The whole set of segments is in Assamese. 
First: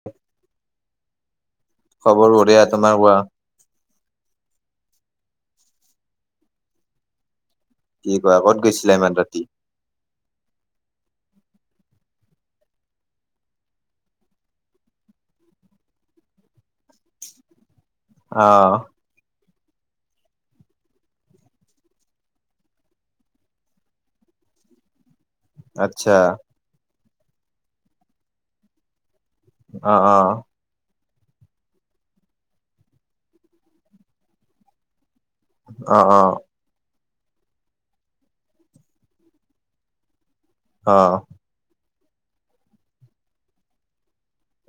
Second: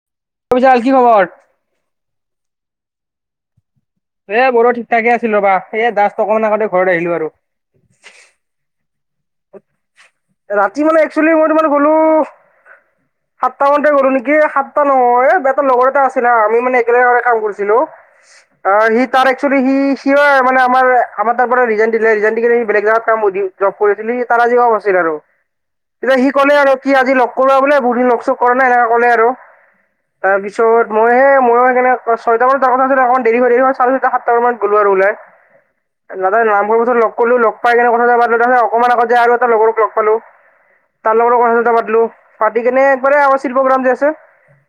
[inaudible] কি খবৰ? খবৰ বঢ়িয়া। তোমাৰ কোৱা? এ মোৰো ঠিক ঠাকে আছিল ৰবা। এ জাষ্ট অলপমান আগতে ঘৰত আহিলো আৰু। কি কোৱা কত গৈছিলা ইমান ৰাতি? [inaudible] ৰাতি মানে একচুৱেলি মই তোমাৰ গ'লো [inaudible] সাতটা মানতে গ'লো নেকি। সাতটা নহয় বেটাৰ লগৰ এটা আছিলে আমি মানে একেলগে কাম কৰিছিলো। অ', সি তাৰ এক্সচুৱেলী সি সিও মানে আমাৰ আমাৰ তাৰ পৰা ৰিজাইন দিলে ৰিজাইন দি কিনে সি বেলেগ জাগাত কাম কৰি জব আছিল সি তাৰ আজি অফ আছিল আৰু, আচ্ছা এতিয়া সি ক'লে আৰু কি আজি লগ কৰ বোলে বহু দিন লগ চগ কৰা নাই সেনেকে কলে আৰু। অঁ অঁহ। চ' মই এই মই সেইকাৰণে ছয়টা বজাত যোৱা কথা আছিলে অকমান দেৰি হল চাৰে ছয়টা সাতটা মানত গলো আৰু ওলাই। অ', অ', তাতে লাম্বো লগ কৰিলো লগ পাই কিনে কথা চথা পাতিলো তাৰপিছত অকমান আগত যে আৰু এটা লগৰ লগ পালো তাৰ অ', লগতে কথা চথা পাতিলো, পাতি কেনে একবাৰে আমাৰ শিল্পগ্ৰাম যে আছে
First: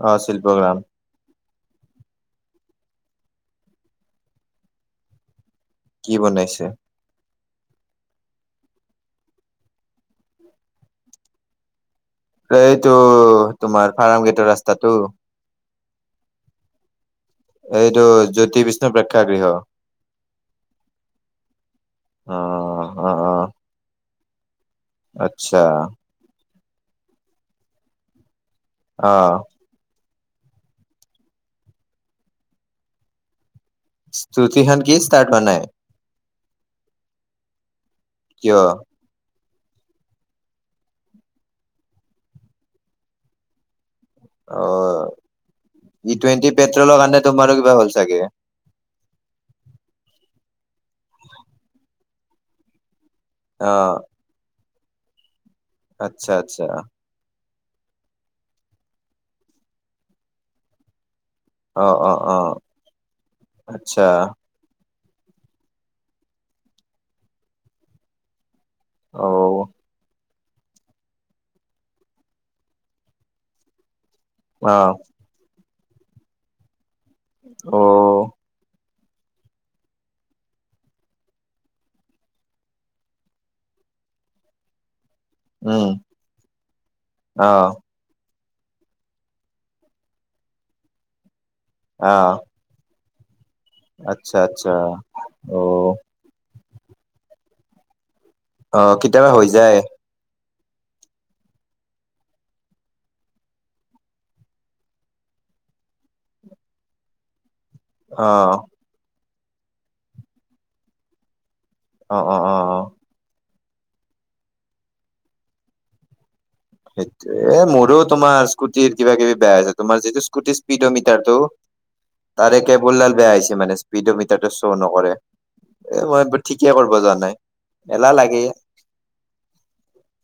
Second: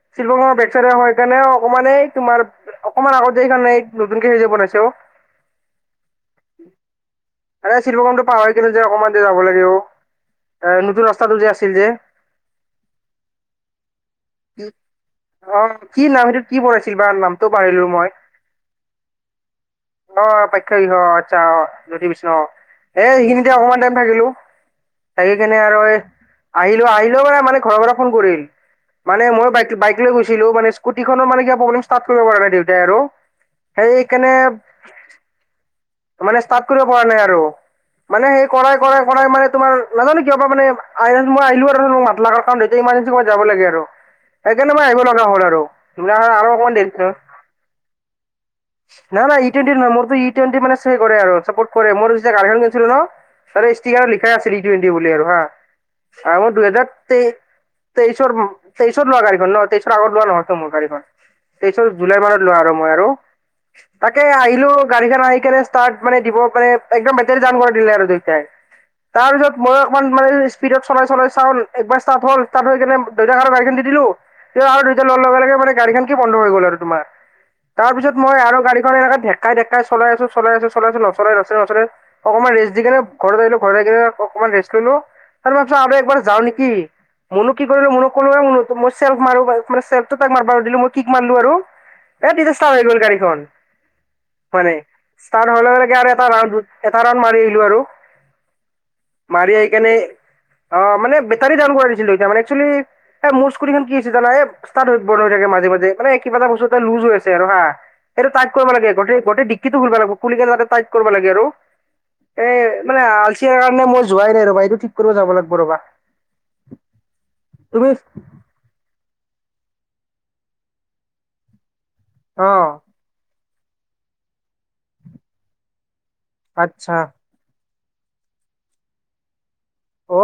অ', শিল্পগ্ৰামৰ শিল্পগ্ৰাম বেকচাইডে তেনে অকমান এই তোমাৰ অকমান আগত যে এইখন এই নতুনকে বনাইছে ঔ কি বনাইছে? আৰে শিল্পগ্ৰামটো পাৰ হৈ যে অকমান যে যাব লাগে অ। এ নতুন ৰাস্তাটো যে আছিল যে এইটো তোমাৰ ফাৰ্ম গেটৰ ৰাস্তাটো? অ', কি নাম সেইটো কি বনাইছিল বা নাম? এইটো জ্যোতি বিষ্ণু প্ৰেক্ষাগৃহ। অ' পেক্ষাগৃহ অঁ আচ্ছা অ জ্যোতি বিষ্ণু অ' এই অ', অ', সেইখিনিতে অকমান টাইম থাকিলো। থাকি আচ্ছা কেনে আৰু আহিলো আহিলে মানে ঘৰৰ পৰা ফোন কৰিল। মানে অ', মই বাই বাইক লৈ গৈছিলো মানে স্কুটিনৰ মানে কিবা প্ৰব্লেম ষ্টাৰ্ট কৰিব পৰা নাই দেউতাই আৰু। সেইকাৰণে স্কুতিখন কি ষ্টাৰ্ট হোৱা নাই মানে ষ্টাৰ্ট কৰিব পৰা নাই। আৰু মানে সেই কিয়? কৰাই কৰাই কৰাই মানে তোমাৰ নাজানো কিয় বা মানে মই আহিলো আৰু মাতৰ কাৰণ এতিয়া ইমাৰজেঞ্চি মই যাব লাগে আৰু সেইকাৰনে মই আহিব অ', লগা হ'ল আৰু ই নহলে টুৱেণ্টি আৰু অকমান পেট্ৰলৰ দেৰি কাৰণে তোমাৰো কিবা হ'ল চাগে নাই নাই ই টুৱেন্টি নলওঁ মোৰ তো ই টুৱেন্টি মানে হেৰি কৰে আৰু চাপৰ্ট কৰে মোৰ গাড়ীখন কিনিছিলোঁ ন। আৰে অ', স্তিকাৰত লিখাই আছিল ই টুৱেন্টি বুলি আৰু হা আচ্ছা মই আচ্ছা দুহেজাৰ তেই তেইছৰ তেইছৰ লোৱা গাডীখন ন' তেইছৰ আগত লোৱা নহয় তো মোৰ গাড়ীখন। তেইশৰ অ', অ', জুলাই মানত অ', লোৱা আৰু মই আৰু। আচ্ছা তাকে আহিলো গাড়ীখন আহি কেনে ষ্টাৰ্ট মানে দিব পানে একদম বেতাৰী ডাউন কৰা দিলে আৰু দেউতাই। তাৰপিছত অ', অকমান মানে স্পীডত চলাই চলাই চাও একবাৰ ষ্টাৰ্ট হ'ল, ষ্টাৰ্ট হৈ কিনে দেউতাক আৰু গড়ীখন দি দিলো তেওঁ আৰু অ', দেউতা লোৱাৰ লগে লগে মানে গাড়ী খন কি বন্ধ হৈ গ'ল আৰু তোমাৰ। তাৰ পিছত অ', মই আৰু গাড়ীখন এনেকে ঢেকাই ঢেকাই চলাই আছো, চলাই আছো, চলাই আছো নচলে-নচলে-নচলে অকমান ৰেষ্ট দি কেনে ঘৰত আহিলো ঘৰত আহ কিনে অকমান ৰেষ্ট লৈলো। তাৰপিছত উম, আৰু এবাৰ যাওঁ নেকি, মুনুক অ', কি কৰিলো মুনুক কলো এ মুনু মই চেল মাৰো চেল্টো তাইক মাৰ দিলো মই কি মাৰিলো আৰু আহ এ তি হৈ গ'ল গড়ীখন আচ্ছা আচ্ছা মানে, ষ্টাৰ্ট অ হোৱা লগে লগে এটা ৰাউন এটা ৰাউন মাৰি আহিলো আৰু। অ কি মাৰি আহি কেনে, অ মানে বেটাৰী ডাউন কৰা দিছিলো দেউতা। মানে একচেলি এ মোৰ স্কুটীখন কি হৈছে জানা, এ ষ্টাৰ্ট বন হৈ থাকে মাজে মাজে মানে কিবা এটা বস্তু এটা লুজ হৈ আছে আৰু হা। অ এইটো টাইক কৰিব লাগে, গোটেই গোটেই দিক্কি খুলবা লাগিব খুলি কেনে তাতে টাইত কৰিব লাগে আৰু অ অ অ এ মানে আলচিয়া কাৰণে মই যোৱাই নাই ৰ'বা এইটো ঠিক কৰিব যাব লাগিব ৰ'বা। সেইটোৱে তুমি এ'মোৰেও তোমাৰ স্কুটিৰ কিবা কিবি বেয়া আছে, তোমাৰ যিটো স্কটিৰ স্পড মিটাৰটো অ তাৰে কেবুলডাল বেয়া হৈছে মানে স্পীড মিটাৰ শ্ব' নকৰে। এ মই ঠিকে আচ্ছা কৰিব যোৱা নাই, এলাহ লাগে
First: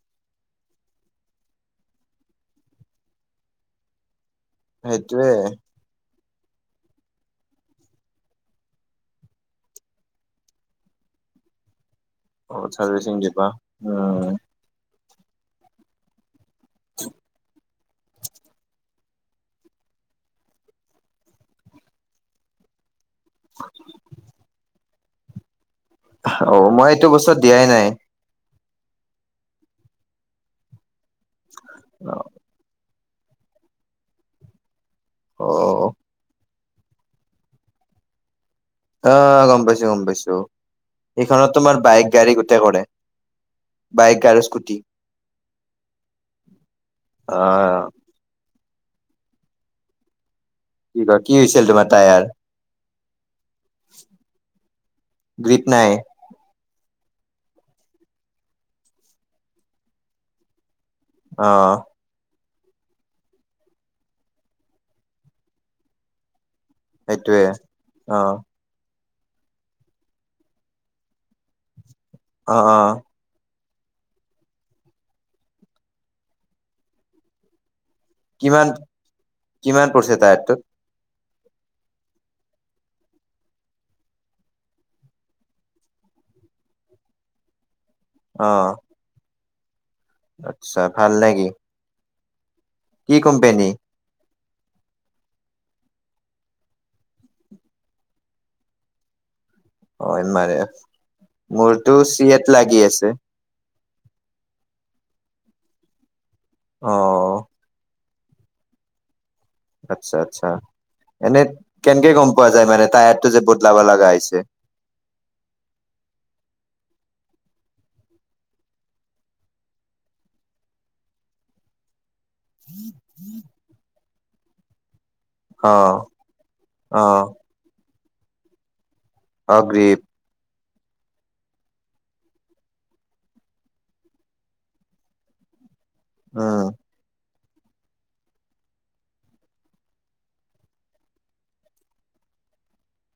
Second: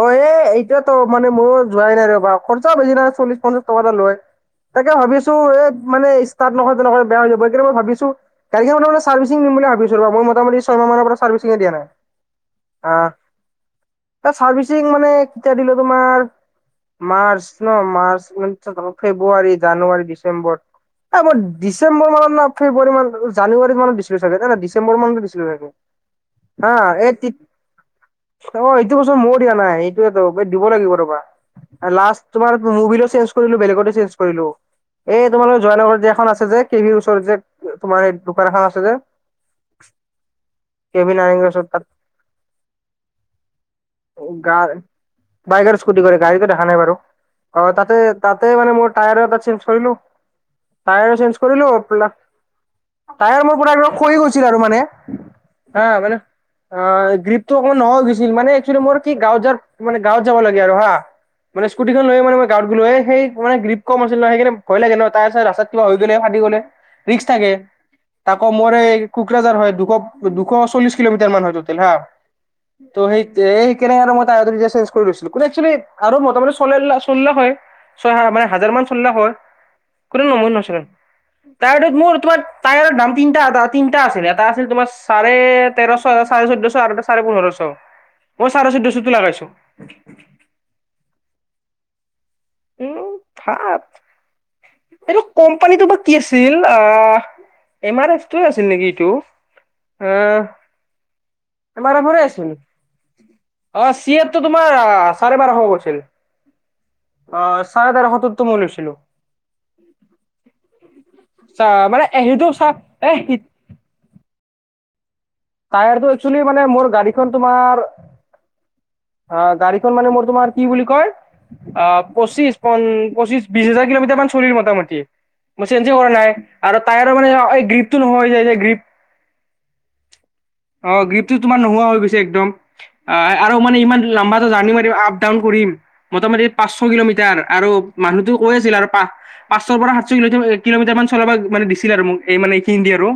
অ এ এতিয়াতো মানে মই যোৱাই নাই ৰ'বা। খৰচা বেছি নহয় চল্লিশ-পঞ্চাশ টকা এটা লয়। তাকে সেইটোয়ে ভাবিছো এ মানে ষ্টাৰ্ট নকৰাতে নকৰাতে বেয়া হৈ যাব। এইকাৰণে মই ভাবিছো গাড়ীখনৰ মানে চাৰভিছিং দিম বুলি ভাবছো ৰ' মই মোটা-মুটি ছয়মাহ মানৰ পৰা চাৰভিচিং দিয়া নাই। অ আহ চাৰভিছিং দিবা উম এ চাৰ্ভিচিং মানে কেতিয়া দিলো তোমাৰ মাৰ্চ ন' মাৰ্চ, ফেব্ৰুৱাৰী, জানুৱাৰী, ডিচেম্বৰ এই মই ডিচেম্বৰ মানত না ফেব্ৰুৱাৰী মানত, জানুৱাৰী মানত দিছিলো চাগে, নাই নাই ডিচেম্বৰ মানতো দিছিলো চাগে। অ আ মই এইটো এ বস্তুত দিয়াই নাই তিত এইটো বছৰ মই দিয়া নাই। এইটোৱেটো দিব লাগিব ৰবা। অ লাষ্ট তোমাৰ মুবিলো কৰিলো বেলেগত চেঞ্জ কৰিলো। এই তোমালোকৰ জয়ানগৰ যে এখন আছে যে কে-ভিৰ ওচৰত যে তোমাৰ সেই দোকান এখন আছে যে আহ গম পাইছো, গম পাইছো। কেভি নাৰেংগৰ এইখনত ওচৰত তোমাৰ তাত বাইক, গাড়ী গোটেই কৰে। বাইক আৰু গা স্কুটি বাইক আৰু স্কুটি কৰে গাড়ীতো দেখা নাই বাৰু, অ তাতে তাতে মানে মোৰ টায়াৰ এটা চেঞ্জ কৰিলো, কি টায়াৰ কয় কি চেঞ্জ হৈছিল কৰিলো তোমাৰ টায়াৰ তাইৰ মোৰ পৰা খৈয়ে গৈছিল আৰু মানে গ্ৰীপ হা নাই মানে অ গ্ৰীপটো অকমান নহয় গৈছিল, মানে একচেলি মোৰ কি গাঁৱ য মানে গাঁৱত যাব লাগে আৰু হা অ মানে স্কুটি লৈ মানে গাঁওত গলোঁ। সেই মানে গ্ৰীপ কম আছিল ন সেইকাৰনে ভয় লাগে ন টায়াৰ-চায়াৰ ৰাস্তাত কিবা হৈ গ'লে ফাটি গ'লে। ৰিস্ক সেইটোৱে থাকে অ তাকো মোৰ এই কোকৰাজাৰ হয়, দু-দুশ চল্লিশ কিলোমিটাৰ মান হয় হা অ অ সেই যে সেই কেনে আৰু মই তৰতাৰি চেঞ্জ কৰি লৈছিলো কি একচুৱেলি আৰু মোটামুতি চল চলা হয়। ছয় হ মানে কিমান হাজাৰ মান চলিলা হয় কিমান পৰিছে কোনে টায়াৰটোত [unintelligible] টাৰটোত মোৰ তোমাৰ টায়াৰৰ দাম তিনি তিনিটা আছিল এটা আছিল তোমাৰ চাৰে তেৰশ চাৰে, চৈধ্যশ আৰু এটা চাৰে পোন্ধৰশ, মই অ চাৰে চৈধ্যশটো লগাইছোঁ। আচ্ছা ভাল নেকি? উম কি কোম্পেনী ভাল এইটো কোম্পানীটো বা কি আছিল আ এম আৰ এফটো আছিল নেকি এইটো? অ' এম আহ আৰ এফ। এম মোৰতো আৰ এফৰে চি এত আছিল। লাগি আছে অ' চিয়েটো তোমাৰ অ' চাৰে বাৰশ পৰছিল অ অ'চ চাৰে তেৰশটোত ত মই লৈছিলোঁ। আচ্ছা আচ্ছা, এনে চা মানে কেনেকে গ'ম সেইটো পোৱা চা যায় মানে এ টায়াৰটো যে বদলাব লাগা হৈছে? টায়াৰটো একচেলি মানে মোৰ গাড়ীখন তোমাৰ আ গাড়ীখন মানে মোৰ তোমাৰ কি বুলি কয়? আ পঁচিশ পন পঁচিশ বিছ হাজাৰ কিলোমিটাৰমান চলিল মোটামুটি। মই অ চেঞ্জে কৰা নাই আৰু টায়াৰৰ মানে অ এই গ্ৰীপটো নহয় যায় যে গ্ৰীপ অ' গ্ৰীপ। অ' গ্ৰীপটো তোমাৰ নোহোৱা হৈ গৈছে একদম। আ আৰু মানে ইমান লাম্বা এটা জাৰ্ণি মাৰিম আপ ডাউন কৰিম, মোটামুটি উম পাঁচ শ কিলোমিটাৰ আৰু মানুহতো কয় আছিল আৰু পা পাঁচশৰ পৰা সাতশ কিলোমিটাৰ এককিলো মিটাৰমান চলাবা মানে দিছিল আৰু মোক এই মানে এইখিনি দিয়ে আৰু।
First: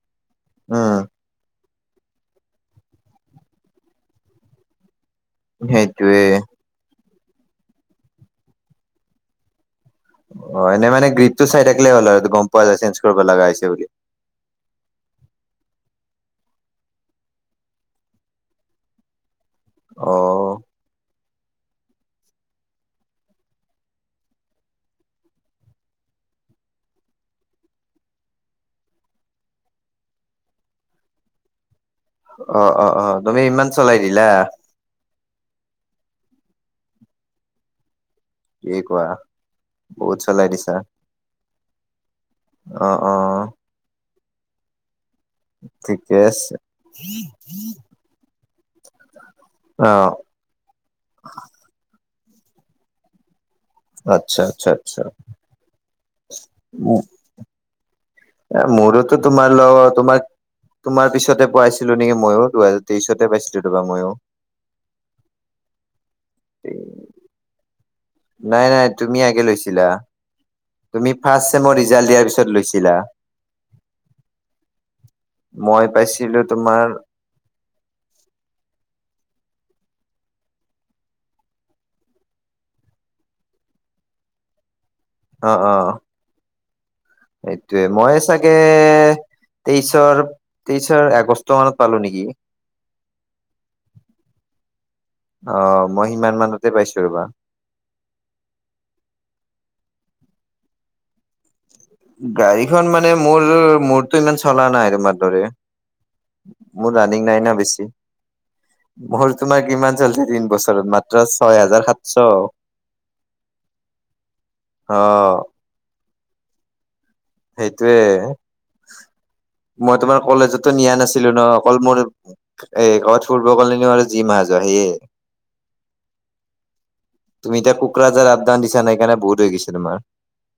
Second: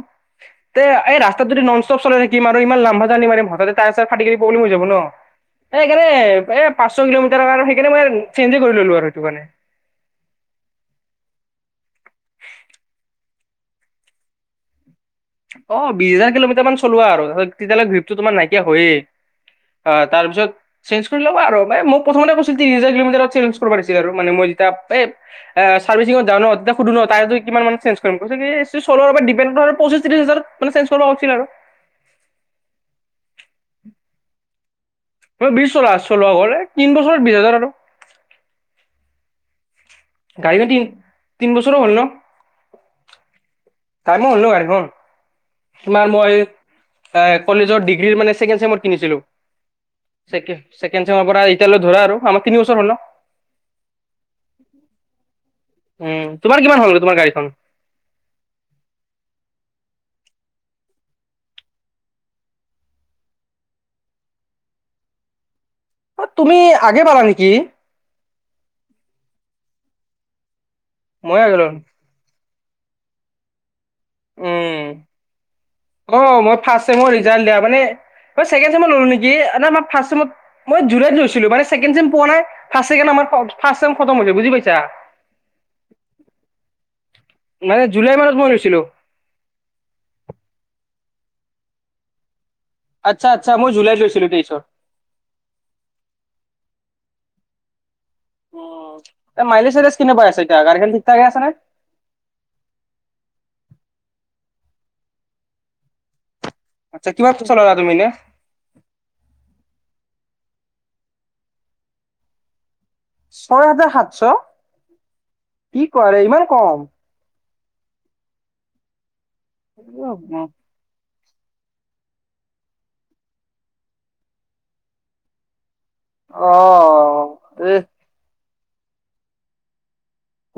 তে উম এই ৰাস্তাত যদি নংচ চব চলাই থাকিম আৰু ইমান লাম্বা জাৰ্ণী মাৰিম হঠাতে টায়াৰ - চায়াৰ ফাটি কৰি প্ৰব্লেম হৈ যাব ন', এইকাৰণে সেইটোয়ে এ পাঁচশ কিলোমিটাৰ কাৰণে সেইকাৰণে মই ছেঞ্জে কৰি ল'লো আৰু সেইটো কাৰণে। অ' এনে মানে গ্ৰীপটো চাই থাকিলে হ'ল আৰু গ'ম পোৱা যায় চেঞ্জ কৰিব লগা হৈছে বুলি? অ' বিশ হাজাৰ কিলোমিটাৰ মান চলোৱা আৰু হ তেতিয়ালে গ্ৰীপটো তোমাৰ নাইকিয়া হয়েই। অ' তাৰপিছত চেঞ্জ কৰি ল'ব আৰু মই মই প্ৰথমতে কৈছিল তিনি হাজাৰ কিলোমিটাৰত চেঞ্জ কৰিব পাৰিছিল আৰু মানে মই যেতিয়া এ এ চাৰ্ভিচিঙত যাওঁ ন' তাতে সুধো ন' টায়াৰটো কিমান মানে চেঞ্জ কৰিম? কৈছে কি চলোৱাৰ ওপৰত ডিপেন কৰে পঁচি চিটো হিচাপত মানে চেঞ্জ কৰবা কৈছিল আৰু। অ', অ', অ', তুমি ইমান চলাই দিলা? এ বিশ চলা চলোৱা গ'লে তিন বছৰত বিশ হাজাৰ আৰু। কি কোৱা? বহুত চলাই গাড়ীও দিছা তি, তিন বছৰো হ'ল ন'? অ', অ'। টাইমো হ'ল ন গাড়ীখন। তোমাৰ ঠিকে মই আছে। এ কলেজৰ ডিগ্ৰীৰ মানে ছেকেণ্ড চেমত কিনিছিলোঁ। অ', ছেকে ছেকেণ্ড চেমৰ পৰা এতিয়ালৈ ধৰা আৰু আমাৰ তিনি বছৰ হ'ল ন'? আচ্ছা আচ্ছা আচ্ছা। উম তোমাৰ কিমান হ'ল উম। তোমাৰ গাড়ীখন? এ মোৰোতো তোমাল তোমাক তোমাৰ পিছতে পাইছিলোঁ নেকি ময়ো দুহেজাৰ তেইশতে পাইছিলোঁ তোমাৰ ময়ো। অ' তুমি আগে পালা নেকি? নাই নাই তুমি আগে লৈছিলা, তুমি মই ফাৰ্ষ্ট আগে ললো উম চেমৰ ৰিজাল্ট দিয়াৰ পিছত লৈছিলা। উম, মই পাইছিলো অ' মই তোমাৰ ফাষ্ট চেমৰ ৰিজাল্ট দিয়া মানে মই ছেকেণ্ড চেনত ল'লো নেকি? আ নাই মই ফাষ্ট চেমত মই জুলাইত লৈছিলো মানে ছেকেণ্ড চেম পোৱা নাই, ফাষ্ট ছেকেণ্ড আমাৰ ফ ফাষ্ট চেম খতম হৈছে বুজি পাইছা? অ', অ'। সেইটোয়ে মানে মই জুলাই মানত চাগে লৈছিলো তেইশৰ, তেইশৰ আগষ্টমানত পালো নেকি। আচ্ছা আচ্ছা মই জুলাইত লৈছিলোঁ তেইশত। অ, ' মই সিমান মানতে পাইছোঁ ৰ'বা। উম, এ মাইলেজ চাইলেজ কেনে পাই আছে এতিয়া গাড়ীখন ঠিক ঠাকে আছে নে? গাড়ীখন মানে মোৰলৈ মোৰতো ইমান চলা নাই তোমাৰ দৰে। মোৰ আচ্ছা ৰানিং কিমান নাই ন চলালা বেছি। তুমি এনে? মোৰ তোমাৰ কিমান জল্দি তিন বছৰত মাত্ৰ ছয় হাজাৰ সাতশ। ছয় হাজাৰ সাতশ, অ', কি কোৱা ৰে ইমান কম? সেইটয়ে, মই তোমাৰ কলেজত নিয়া নাছিলো ন, অকল মোৰ এ গাঁৱত ফুৰিব গ'লে ফুৰিব নিওঁ আৰু যি মাহ যায় সেয়ে। [inaudible] অ'। তুমি এতিয়া এ কোকৰাঝাৰ আপ ডাউন দিছা না সেইকাৰণে বহুত হৈ গৈছে তোমাৰ।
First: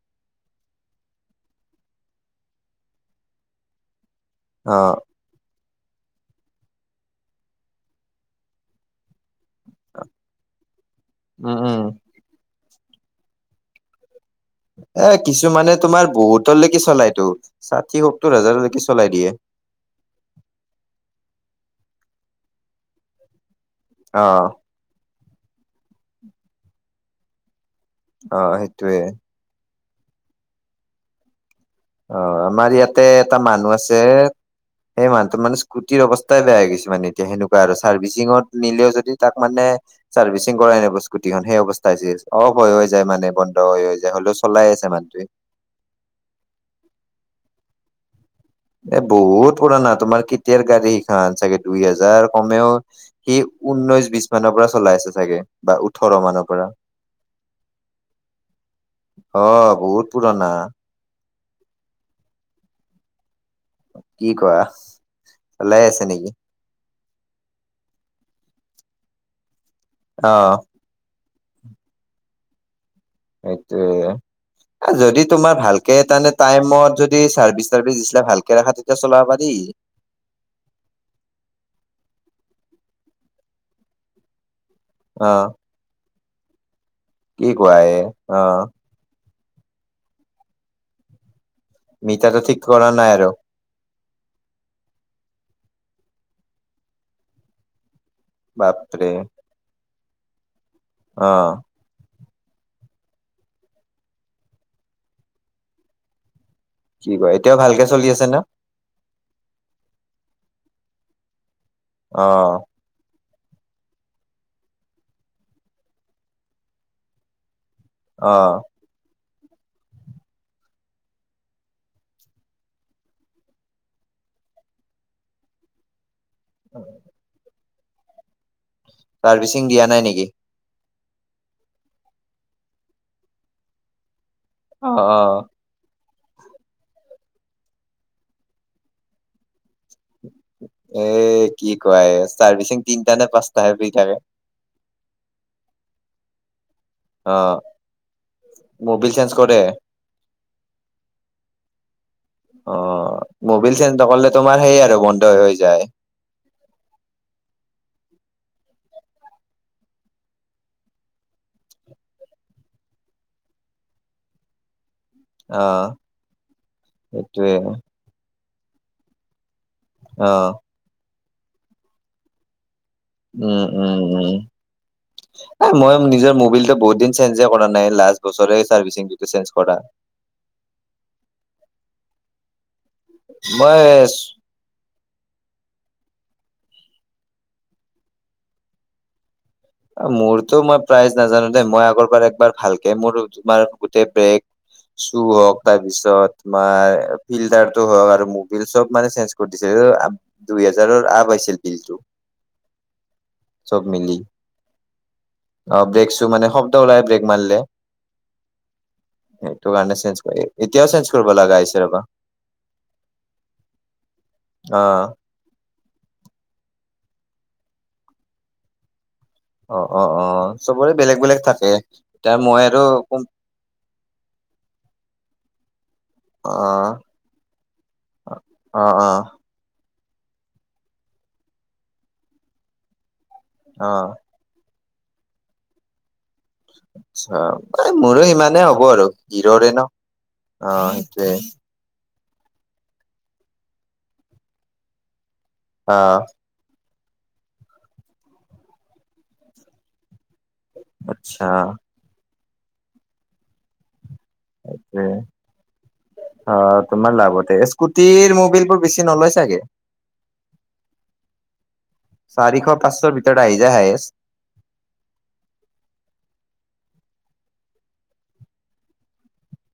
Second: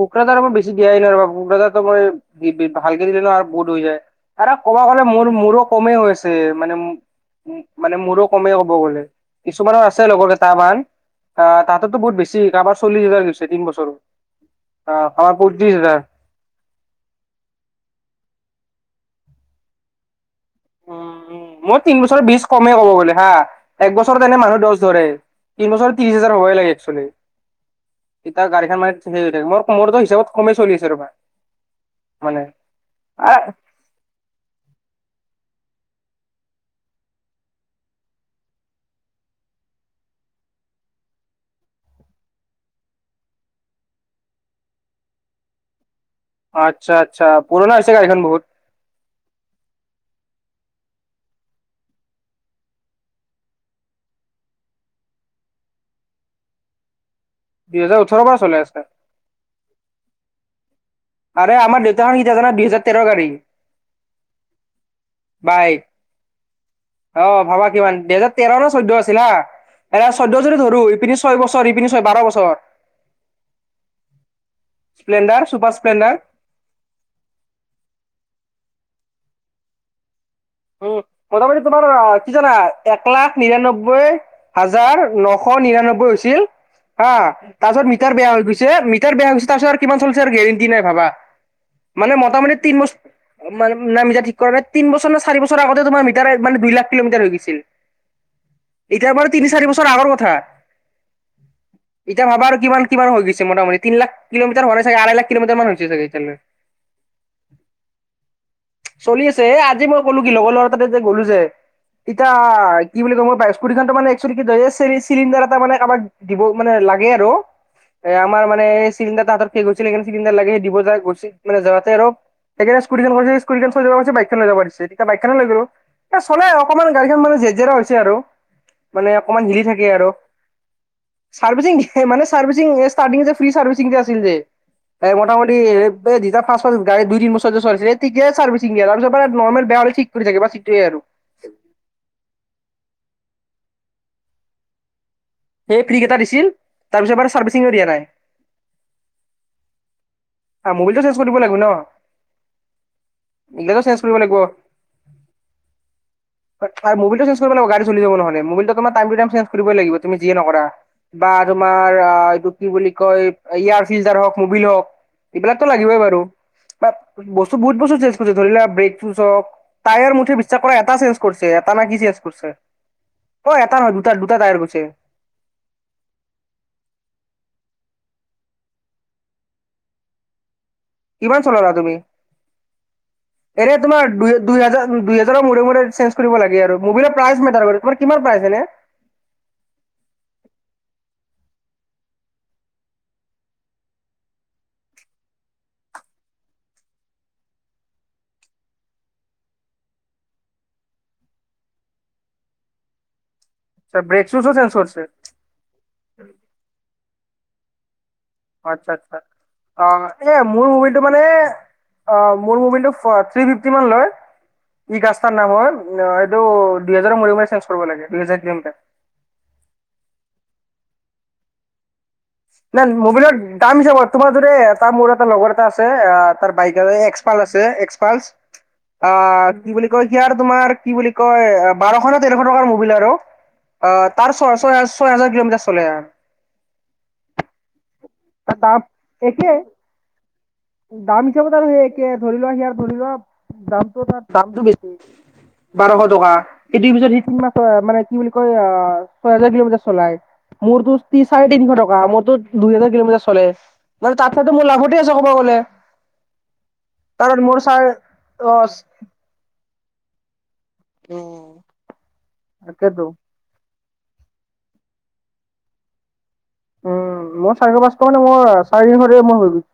কোকৰাঝাৰ আমাৰ বেছি দিয়াই নাই ৰবা, কোকৰাঝাৰতো মই [unintelligible] হাইৱে দি নিলে আৰু বহুত হৈ যায়। এতা ক'ব অ', গ'লে মোৰ মোৰো কমেই হৈছে মানে মানে মোৰো কমেই ক'ব গ'লে, কিছুমানৰ আছে লগৰ কেইটা বাইক উম, আহ, উম। তাহাতৰতো বহুত বেছি কাৰবাৰ চল্লিছ হাজাৰ গৈছে তিন বছৰত। আহ এ কাৰোবাৰ পঁয়ত্ৰিশ কিছুমানে হাজাৰ তোমাৰ বহুতলৈকে চলাইতো ষাঠি সত্তৰ হাজাৰলৈকে চলাই দিয়ে। উম, উম, মই তিন বছৰ বিজ কমেই ক'ব গ'লে হা এক বছৰ কাৰণে অ', মানুহ দছ ধৰে। তিন বছৰ ত্ৰিশ হাজাৰ হ'বাই লাগে একচোৱেলি, তেতিয়া অ', গাডীখন মানে সেইটোয়ে। থিকে হৈ থাকে, মোৰ মোৰতো হিচাপত কমেই চলি আছে ৰবা। মানে অ', আমাৰ ইয়াতে এটা মানুহ আছে সেই মানহতোৰ মানে স্কুটিৰ অৱস্থাই বেয়া হৈ গৈছে মানে এতিয়া সেনেকুৱা আৰু চাৰ্ভিচিঙত নিলেও যদি তাক মানে চাৰ্ভিচিং কৰাই নাই হ'ব স্কুটিখন সেই অৱস্থা হৈছে, অফ হৈ হৈ যায় মানে বন্ধ হৈ হৈ যায় হলেও চলাই আছে মানুহটোৱে। আচ্ছা, আচ্ছা, পুৰণা হৈছে গাড়ী খন বহুত। এ বহুত পুৰণা তোমাৰ কেতিয়াৰ গাড়ী সিখন চাগে দুই হাজাৰ কমেও সি ঊনৈশ বিশ মানৰ পৰা চলাই আছে চাগে বা ওঠৰ মানৰ পৰা। দুই হেজাৰ ওঠৰ পৰা চলাই আছে? অ', বহুত পুৰণা। আৰে আমাৰ দেউতাখন কেতিয়া জানা? দুইেজাৰ তেৰ গাড়ী। কি কোৱা? বাইক চলায়ে আছে নেকি? অ', ভাবা কিমান, দুহেজাৰ তেৰ নে চৈধ্য আছিল হা, এনে অ চৈধ্য যদি ধৰো ইপিনি ছয় বছৰ ইপিনি ছয়, বাৰ বছৰ। সেইটোয়ে, এ যদি স্প্লেণ্ডাৰ তোমাৰ চুপাৰ ভালকে স্প্লেণ্ডাৰ তানে টাইমত যদি চাৰ্ভিচ টাৰ্ভিছ দিছিলা ভালকে ৰাখা তেতিয়া চলাব পাৰি। উম, মোটামুটি তোমাৰ কি জানা? এক লাখ নিৰান্নব্বৈ হাজাৰ অ নশ নিৰান্নব্বৈ হৈছিল হা, কি কোৱা তাৰপিছত এ মিটাৰ বেয়া অ হৈ গৈছে মি টাৰ বেয়া হৈছে তাৰপিছত আৰু কিমান চলিছে আৰু গেৰেণ্টি নাই ভাবা, মানে মিটাৰটো মোটামুটি ঠিক তিন কৰা বছৰ নাই আৰু মানে নামিজা ঠিক কৰা তিন বছৰ নে চাৰি বছৰ আগতে তোমাৰ মিটাৰে মানে দুই লাখ কিলোমিটাৰ হৈ গৈছিল। বাপৰে এতিয়াৰ পৰা তিনি চাৰি বছৰ আগৰ কথা। অ'। এতিয়া ভাবা আৰু কিমান কিমান হৈ গৈছে মোটামটি তিন লাখ কিলোমিটাৰ হোৱা নাই চাগে, আঢ়ৈ লাখ কিলোমিটাৰ মান হৈছে চাগে এতিয়ালৈ। কি কয়? এতিয়াও ভালকে চলি আছে ন? চলি আছে এ আজি মই ক'লো কি লগৰ লৰা তাতে যে গ'লো যে, অ তেতিয়া কি বুলি ক'ম অ' পায়? স্কুটীখনটো মানে এক্সুৱেলি কি যে এ, চেৰি-চিলিণ্ডাৰ এটা মানে আমাক দিব মানে লাগে আৰু। [inaudible] এ আমাৰ মানে চিলিণ্ডাৰ তাহাঁতৰ শেখ গৈছিল সেই কাৰণে চিলিণ্ডাৰ লাগে দিব যায় গৈছিল মানেযাওঁতে আৰু [unintelligible] বাইকখন লৈ যাব দিছে। টা বাইকখনে লৈ গলো। এ চলে অকনমান গাড়ীখন মানে জে জীয়াৰ' হৈছে আৰু। মানে অকমান চাৰ্ভিচিং হিলি দিয়া থাকে নাই আৰু। নেকি চাৰ্ভিচিং [unintelligible] মানে চাৰ্ভিচিং ষ্টাৰ্টিং যে ফ্ৰি চাৰ্ভিচিং যে আছিল যে। অ এ অ মোটামুটি [unintelligible] এ কি কয়? চাৰ্ভিচিং তিনটা নে পাঁচটাহে ফ্ৰী থাকে। সেই ফ্ৰী কেইটা দিছিল। তাৰ পিছৰ পৰা অ চাৰ্ভিচিংও দিয়া নাই। মবিল চেঞ্জ কৰে মোবিলটো চেন্স কৰিব লাগিব ন? অ মবিল এইগিলাটো চেণ্ চেঞ্জ কৰিব নকলে লাগিব তোমাৰ সেই আৰু বন্ধ হৈ হৈ যায়। মবিলটো সেন্স কৰিব লাগিব। গাড়ী চলি যাব নহলে। মবিলটো তোমাৰ টাইম টো টাইম ছেন্স কৰিবই লাগিব। তুমি যিয়ে নকৰা। বা তোমাৰ আ এইটো কি বুলি কয়? এয়াৰ ফিল্টাৰ হওঁক মুবিল হওঁক। অ এইবিলাকতো লাগিবই বাৰু বা সেইটোৱে বস্তু বহুত বস্তু চেজ কৰি ধৰি লোৱা ব্ৰেক চুচ হওক, টায়াৰ অ মুঠে বিশ্বাস কৰা এটা চেঞ্জ কৰিছে। এটা নে কি চেঞ্জ কৰিছে। অ উম এটা উম নহয়, দুটা উম দুটা টায়াৰ গৈছে। মই নিজৰ মূ্বিলটো বহুত দিন চেঞ্জে কৰা নাই। লাষ্ট বছৰে চাৰ্ভিচিং চেঞজ কৰা। কিমান চলালা তুমি? এনে তোমাৰ মই দুই দুই হাজাৰ দুই হাজাৰ মূৰে মূৰে চেঞ্জ কৰিব লাগে আৰু। মুবিলৰ প্ৰাইচ মেটাৰ কৰে। তোমাৰ কিমান প্ৰাইচ এনে? মোৰতো মই প্ৰাইজ নাজানো দে। মই আগৰ পৰা একবাৰ ভালকে মোৰ তোমাৰ গোটেই ব্ৰেক ছোঁ হক তাৰপিছত তোমাৰ ফিল্টাৰটো হওক আৰু মূ্বিল চব মানে চেঞ্জ কৰি দিছে। অ [unintelligible] দুই হেজাৰৰ আপ আহিছিল বিলটো। চব চা মিলি ব্ৰেক চুসু চেঞ্চ কৰছে। অ ব্ৰেক চো মানে শব্দ ওলাই ব্ৰেক মাৰিলে। অ, আচ্চ্ছা আচ্ছা। সেইটো অ। কাৰণে চেঞ্জ এ কৰি মোৰ এতিয়াও মুবিলটো চেঞ্জ মানে কৰিব লগা হৈছে ৰবা অ মোৰ মুবিলটো থ্ৰি ফিফটি মান লয়। অ। টা নাম হয়। অ এইটো দুই হেজাৰ মূৰে মূৰে চেঞ্জ কৰিব লাগে। দুইহেজাৰ [unintelligible] অ, অ, অ। চবৰে বেলেগ বেলেগ থাকে। এতিয়া মই আৰু [unintelligible] কোন মুবিলৰ দাম হৈছে বৰ্তমান যদি টা মোৰ এটা লগৰ এটা আছে। আ অ তাৰ বাইকৰে এক্স পাল আছে এক্স পালছ। অ, অ। কি বুলি কয়? সিয়াৰ তোমাৰ কি বুলি কয় বাৰশ না তেৰশ টকাৰ মূ্বিল আৰু। অ তাৰ ছয় ছয় ছয় হাজাৰ কিলোমিটাৰ চলে। আশ্চা। এ মোৰো তাৰ ইমানেই দাম হ'ব আৰু একে হিৰৰে ন। অ দাম সেইটোৱে হিচাপত আৰু সেই একে ধৰি লোৱা হিয়াৰ ধৰি লোৱা দামটো [unintelligible] দামটো বেছি। বাৰশ অ টকা। সিটি পিছত সিতি [unintelligible] মানে কি বুলি কয়? আ ছয় হাজাৰ কিলোমিটাৰ চলাই। মোৰতো [unintelligible] চাৰে আচ্ছা তিনিশ টকা। মোৰতো দুই হাজাৰ কিলোমিটাৰ চলে। মানে তাতো হয়টো মোৰ লাভতে আছে ক'ব গ'লে অ। তোমাৰ কাৰণ লাভতে মোৰ ছাৰ স্কুটিৰ অ মবিলবো বে চি নলয় চাগে। চাৰিশ, তাকেতো পাঁচশ ভিত [unintelligible] উম। মোৰ চাৰিশ, পাঁচশ মানে মই চাৰি ঘৰে মই [unintelligible]